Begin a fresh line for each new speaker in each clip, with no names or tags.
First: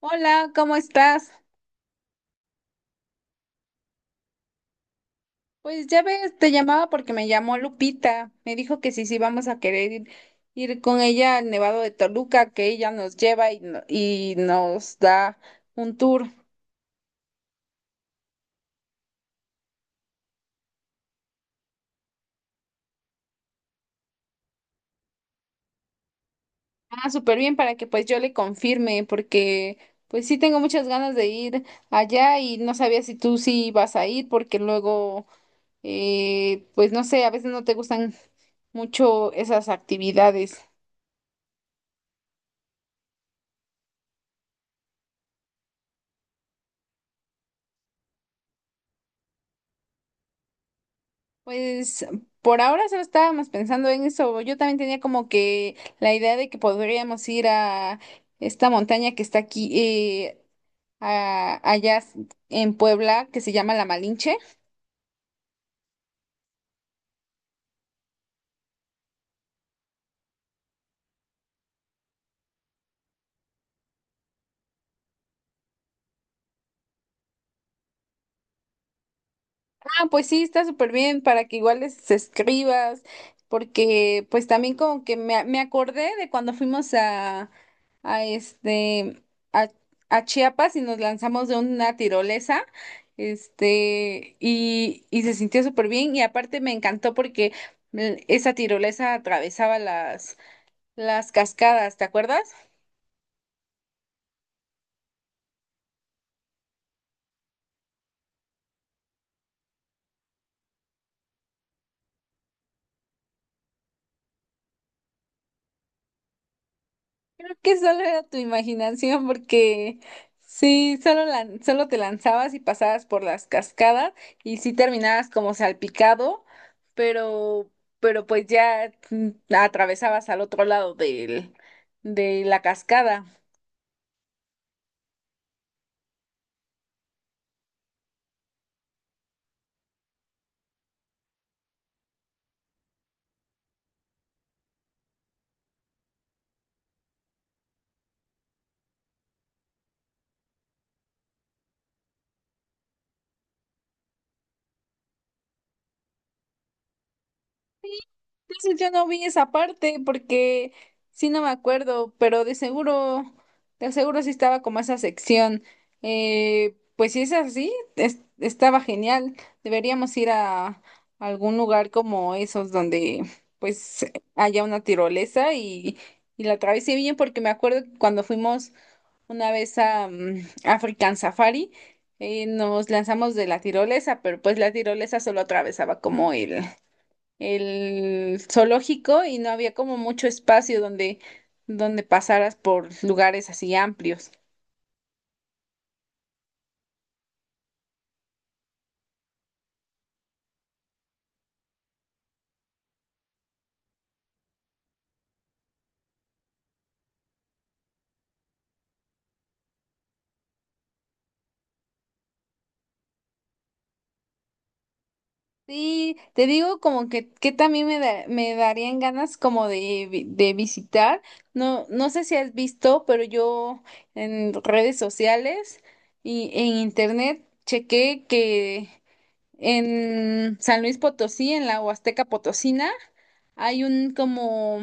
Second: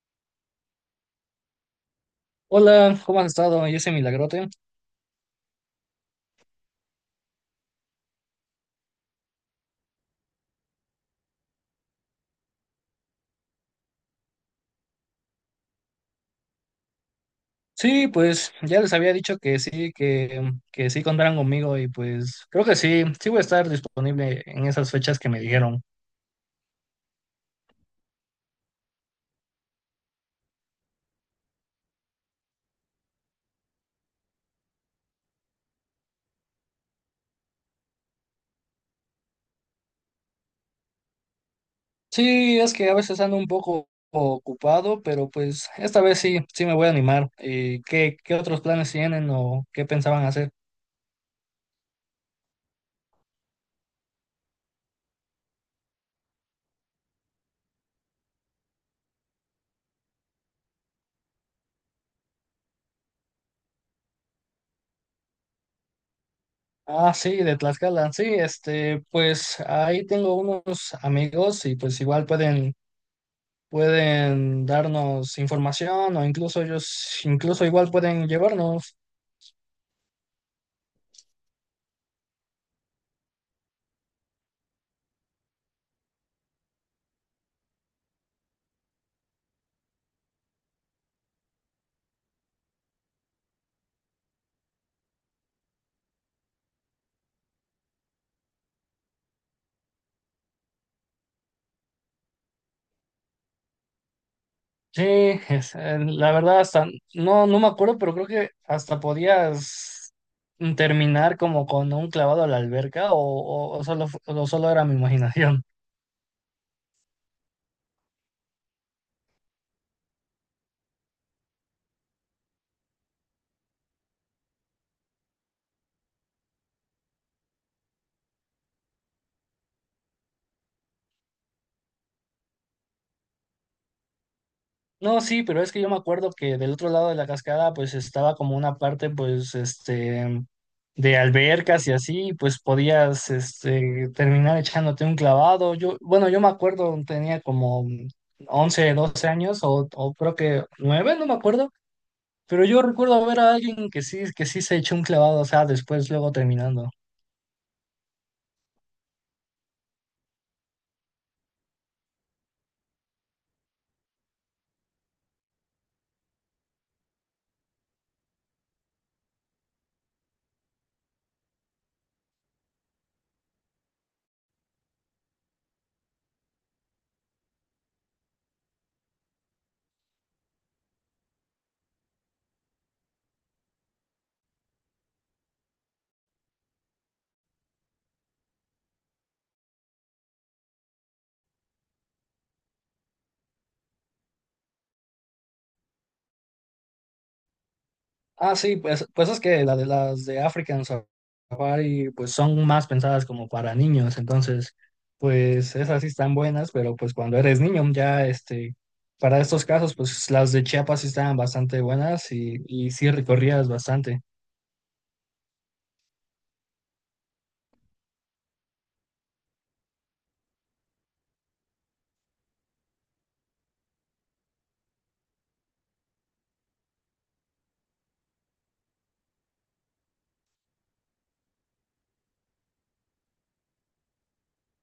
Hola, ¿cómo estás?
Hola, ¿cómo has estado? Yo soy Milagrote.
Pues ya ves, te llamaba porque me llamó Lupita. Me dijo que sí, vamos a querer ir con ella al Nevado de Toluca, que ella nos lleva y, y nos da un tour.
Sí, pues ya les había dicho que sí, que sí contaran conmigo y pues creo que sí, sí voy a estar disponible en esas fechas que me dijeron.
Ah, súper bien para que pues yo le confirme, porque pues sí tengo muchas ganas de ir allá y no sabía si tú sí ibas a ir, porque luego, pues no sé, a veces no te gustan mucho esas actividades.
Sí, es que a veces ando un poco ocupado, pero pues esta vez sí, sí me voy a animar. ¿Y qué, qué otros planes tienen o qué pensaban hacer?
Pues por ahora solo estábamos pensando en eso. Yo también tenía como que la idea de que podríamos ir a esta montaña que está aquí, allá en Puebla, que se llama La Malinche.
Ah, sí, de Tlaxcala. Sí, este, pues ahí tengo unos amigos y pues igual pueden darnos información o incluso ellos, incluso igual pueden llevarnos.
Ah, pues sí, está súper bien para que igual les escribas, porque pues también como que me acordé de cuando fuimos a este, a, a Chiapas y nos lanzamos de una tirolesa, este, y se sintió súper bien y aparte me encantó porque esa tirolesa atravesaba las cascadas, ¿te acuerdas?
Sí, la verdad hasta, no, no me acuerdo, pero creo que hasta podías terminar como con un clavado a la alberca o, o solo, o solo era mi imaginación.
Creo que solo era tu imaginación porque sí, solo, solo te lanzabas y pasabas por las cascadas y sí terminabas como salpicado, pero, pero pues ya atravesabas al otro lado de la cascada.
No, sí, pero es que yo me acuerdo que del otro lado de la cascada pues estaba como una parte pues este de albercas y así, pues podías este terminar echándote un clavado. Yo, bueno, yo me acuerdo, tenía como 11 12 años o creo que 9 no me acuerdo, pero yo recuerdo ver a alguien que sí se echó un clavado, o sea, después luego terminando.
Entonces yo no vi esa parte porque sí no me acuerdo, pero de seguro sí estaba como esa sección. Pues si es así, es- estaba genial. Deberíamos ir a algún lugar como esos donde pues haya una tirolesa y la atravesé bien porque me acuerdo que cuando fuimos una vez a African Safari, nos lanzamos de la tirolesa, pero pues la tirolesa solo atravesaba como el zoológico y no había como mucho espacio donde pasaras por lugares así amplios.
Ah, sí, pues, pues es que las de African Safari pues son más pensadas como para niños, entonces pues esas sí están buenas, pero pues cuando eres niño ya este, para estos casos pues las de Chiapas sí estaban bastante buenas y sí recorrías bastante.
Sí, te digo como que también me darían ganas como de visitar. No, no sé si has visto, pero yo en redes sociales y en internet chequé que en San Luis Potosí, en la Huasteca Potosina, hay un como,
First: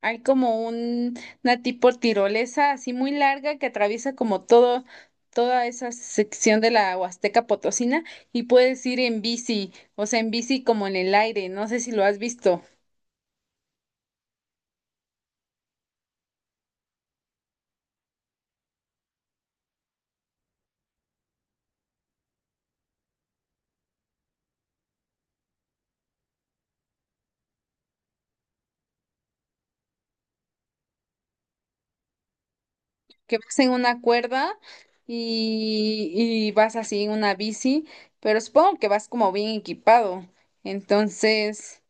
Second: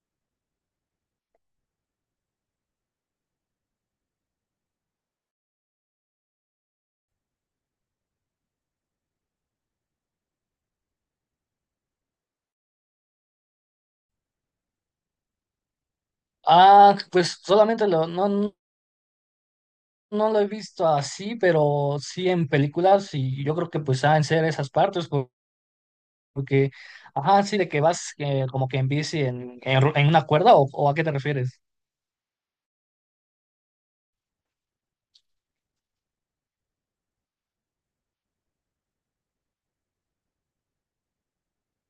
hay como un, una tipo tirolesa así muy larga que atraviesa como toda esa sección de la Huasteca Potosina y puedes ir en bici, o sea, en bici como en el aire, no sé si lo has visto,
Ah, pues solamente lo, no, no lo he visto así, pero sí en películas y yo creo que pues han ser esas partes porque, ajá, sí de que vas como que en bici en, en una cuerda o ¿a qué te refieres?
que vas en una cuerda, y vas así en una bici, pero supongo que vas como bien equipado. Entonces,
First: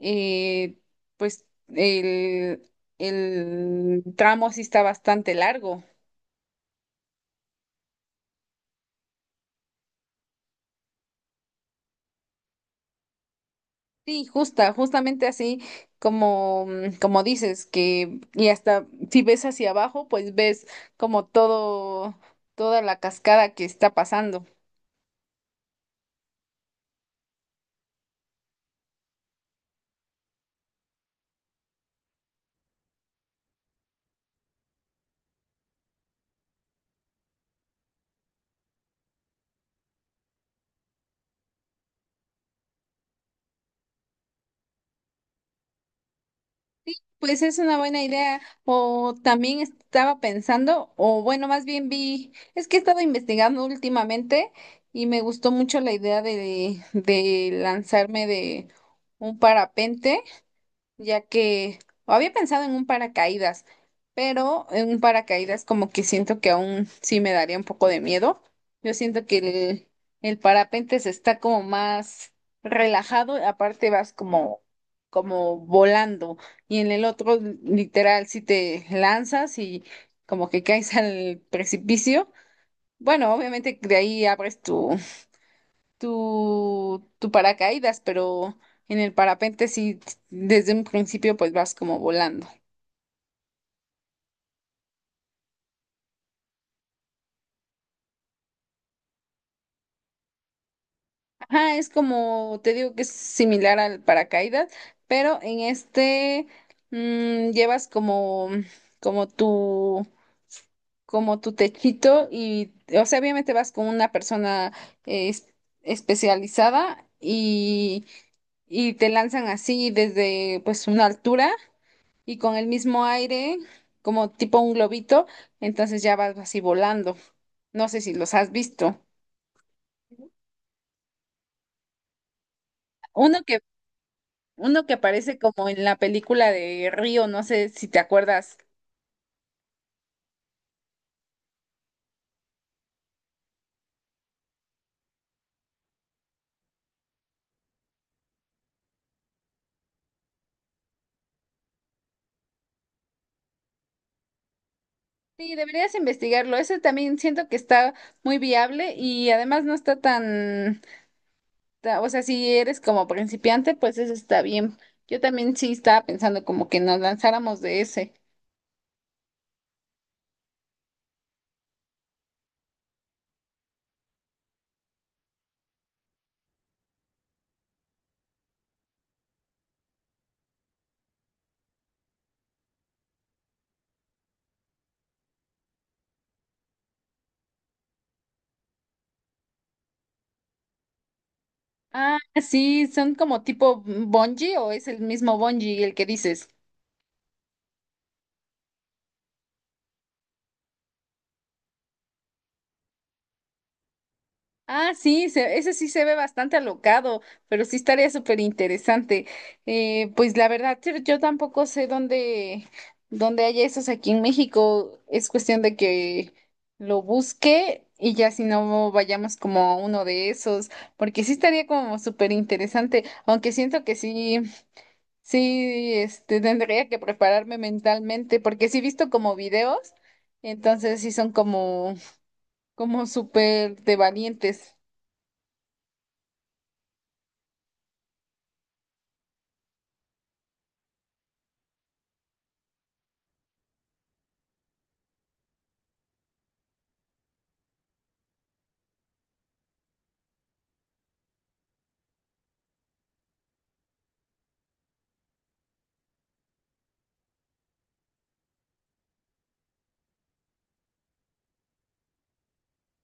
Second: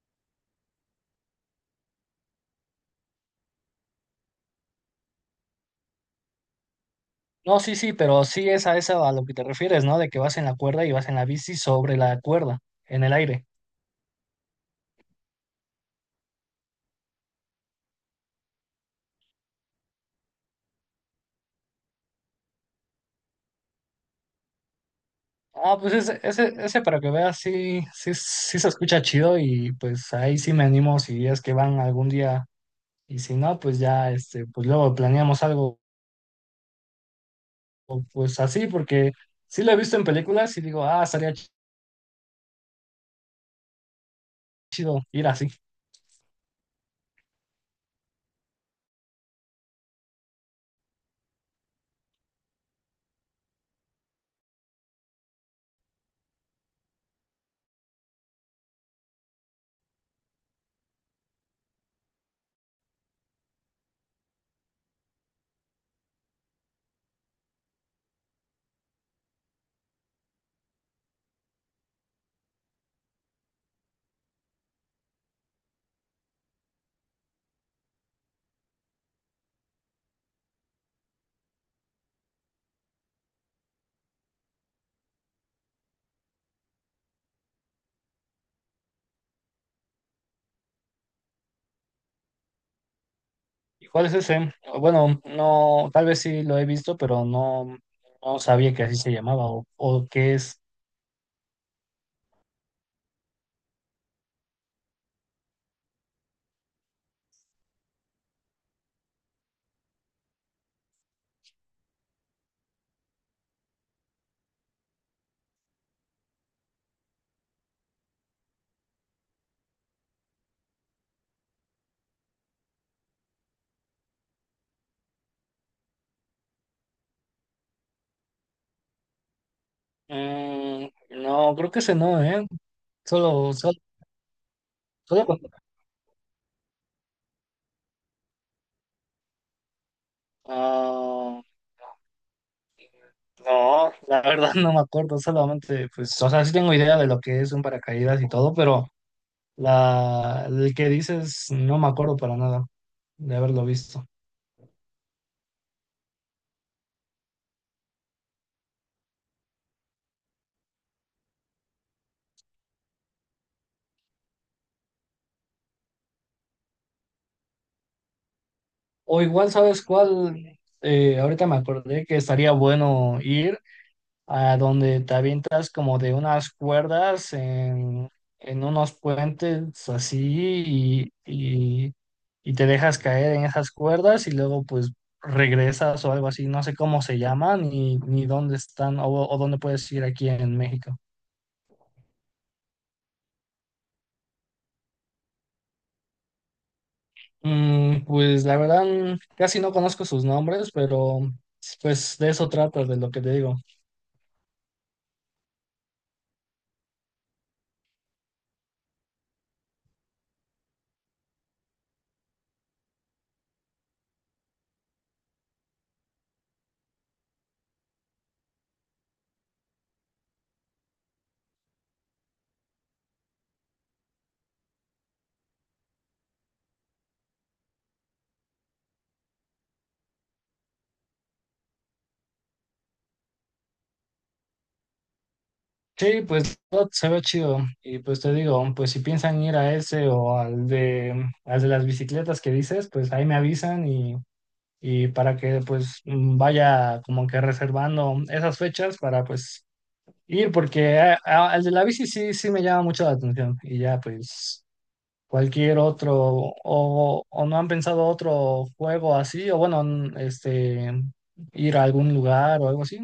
eh, pues el, el tramo sí está bastante largo.
No, sí, sí, pero sí es a eso a lo que te refieres, ¿no? De que vas en la cuerda y vas en la bici sobre la cuerda, en el aire.
Sí, justamente así como, como dices, que y hasta si ves hacia abajo, pues ves como toda la cascada que está pasando.
Ah, pues ese para que veas, sí, sí, sí se escucha chido y pues ahí sí me animo si es que van algún día y si no, pues ya, este, pues luego planeamos algo pues así porque sí lo he visto en películas y digo, ah, estaría chido ir así.
Pues es una buena idea. O también estaba pensando, o bueno, más bien vi, es que he estado investigando últimamente y me gustó mucho la idea de lanzarme de un parapente ya que había pensado en un paracaídas, pero en un paracaídas como que siento que aún sí me daría un poco de miedo. Yo siento que el parapente se está como más relajado, aparte vas como, como volando, y en el otro literal si te lanzas y como que caes al precipicio. Bueno, obviamente de ahí abres tu paracaídas, pero en el parapente sí, desde un principio pues vas como volando.
¿Y cuál es ese? Bueno, no, tal vez sí lo he visto, pero no, no sabía que así se llamaba o qué es.
Ajá, es como, te digo que es similar al paracaídas, pero en este llevas como, como tu, como tu techito y, o sea, obviamente vas con una persona eh, es- especializada y te lanzan así desde pues una altura y con el mismo aire, como tipo un globito, entonces ya vas así volando. No sé si los has visto.
Mm, no, creo que ese no, ¿eh?
Uno
Solo,
que,
solo,
uno que
solo
aparece
con-
como en la película de Río, no sé si te acuerdas.
Ah, no, la verdad no me acuerdo, solamente, pues, o sea, sí tengo idea de lo que es un paracaídas y todo, pero la, el que dices no me acuerdo para nada de haberlo visto.
Sí, deberías investigarlo. Ese también siento que está muy viable y además no está tan, o sea, si eres como principiante, pues eso está bien. Yo también sí estaba pensando como que nos lanzáramos de ese.
O igual, ¿sabes cuál? Ahorita me acordé que estaría bueno ir a donde te avientas como de unas cuerdas en unos puentes así y, y, y te dejas caer en esas cuerdas y luego pues regresas o algo así, no sé cómo se llaman ni, ni dónde están o dónde puedes ir aquí en México.
Ah, sí, son como tipo bungee o es el mismo bungee el que dices.
Mm, pues la verdad casi no conozco sus nombres, pero pues de eso trata, de lo que te digo.
Ah, sí, ese sí se ve bastante alocado, pero sí estaría súper interesante. Pues la verdad, yo tampoco sé dónde hay esos aquí en México. Es cuestión de que lo busque y ya si no vayamos como a uno de esos, porque sí estaría como súper interesante, aunque siento que sí, este, tendría que prepararme mentalmente, porque sí he visto como videos, entonces sí son como, como súper de valientes.
Sí, pues todo se ve chido. Y pues te digo, pues si piensan ir a ese o al de las bicicletas que dices, pues ahí me avisan y para que pues vaya como que reservando esas fechas para pues ir, porque al de la bici sí, sí me llama mucho la atención. Y ya pues cualquier otro, o no han pensado otro juego así, o bueno, este, ir a algún lugar o algo así.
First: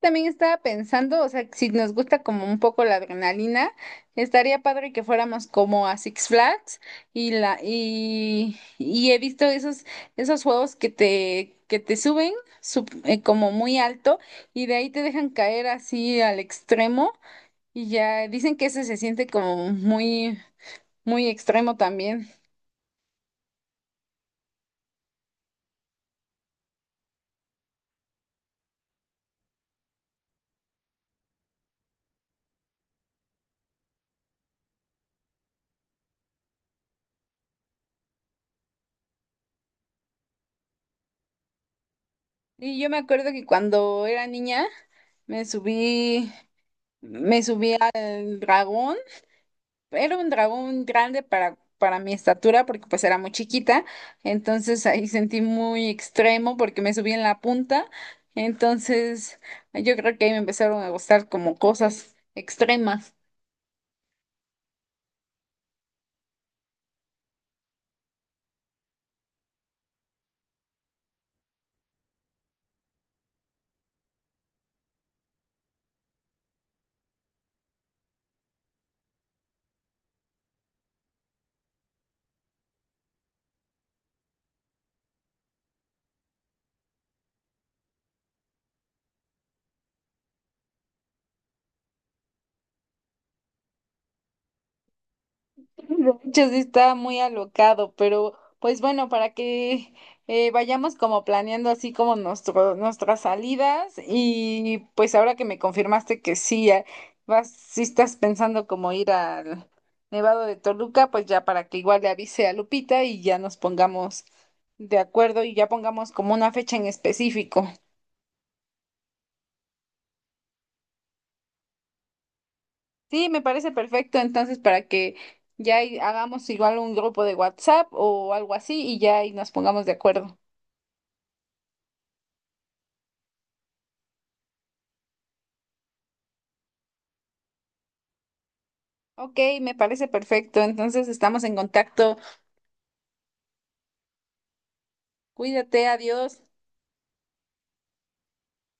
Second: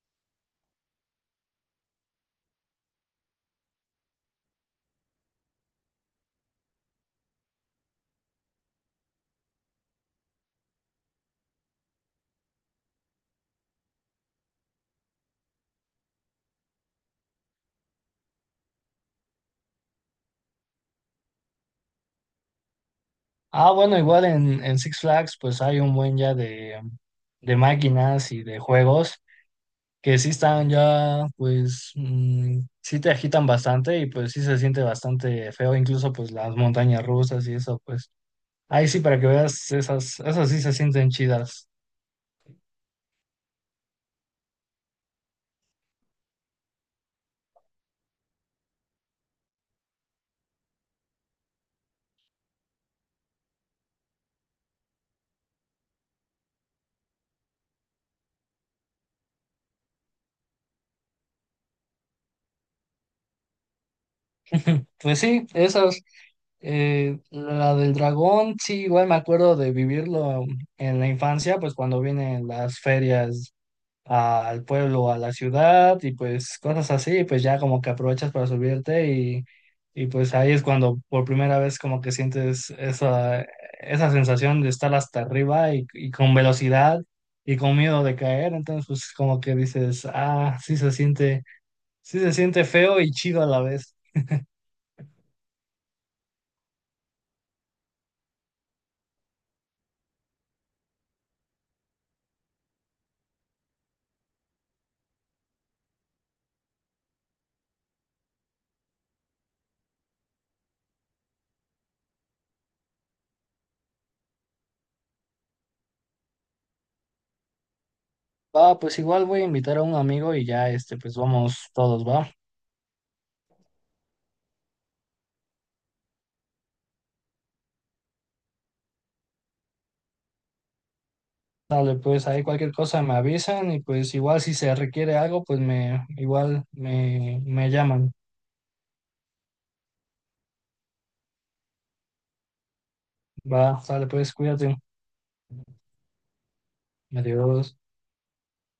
También estaba pensando, o sea, si nos gusta como un poco la adrenalina, estaría padre que fuéramos como a Six Flags y y he visto esos juegos que te suben como muy alto y de ahí te dejan caer así al extremo y ya dicen que ese se siente como muy extremo también.
Ah, bueno, igual en Six Flags pues hay un buen ya de máquinas y de juegos que sí están ya pues sí te agitan bastante y pues sí se siente bastante feo, incluso pues las montañas rusas y eso pues ahí sí para que veas esas, esas sí se sienten chidas.
Y yo me acuerdo que cuando era niña me subí me subí al dragón. Era un dragón grande para mi estatura porque pues era muy chiquita, entonces ahí sentí muy extremo porque me subí en la punta, entonces yo creo que ahí me empezaron a gustar como cosas extremas.
Pues sí, esas, la del dragón sí igual me acuerdo de vivirlo en la infancia pues cuando vienen las ferias al pueblo, a la ciudad y pues cosas así, pues ya como que aprovechas para subirte y pues ahí es cuando por primera vez como que sientes esa, esa sensación de estar hasta arriba y con velocidad y con miedo de caer, entonces pues como que dices, ah, sí se siente feo y chido a la vez.
De hecho, sí está muy alocado, pero pues bueno, para que vayamos como planeando así como nuestras salidas y pues ahora que me confirmaste que sí, vas, sí estás pensando como ir al Nevado de Toluca, pues ya para que igual le avise a Lupita y ya nos pongamos de acuerdo y ya pongamos como una fecha en específico.
Ah, pues igual voy a invitar a un amigo y ya este, pues vamos todos, ¿va?
Sí, me parece perfecto, entonces para que ya ahí hagamos igual un grupo de WhatsApp o algo así y ya ahí nos pongamos de acuerdo.
Dale, pues ahí cualquier cosa me avisan y pues igual si se requiere algo, pues me igual me, me llaman.
Ok, me parece perfecto. Entonces estamos en contacto.
Va, dale, pues cuídate.
Cuídate, adiós.
Adiós.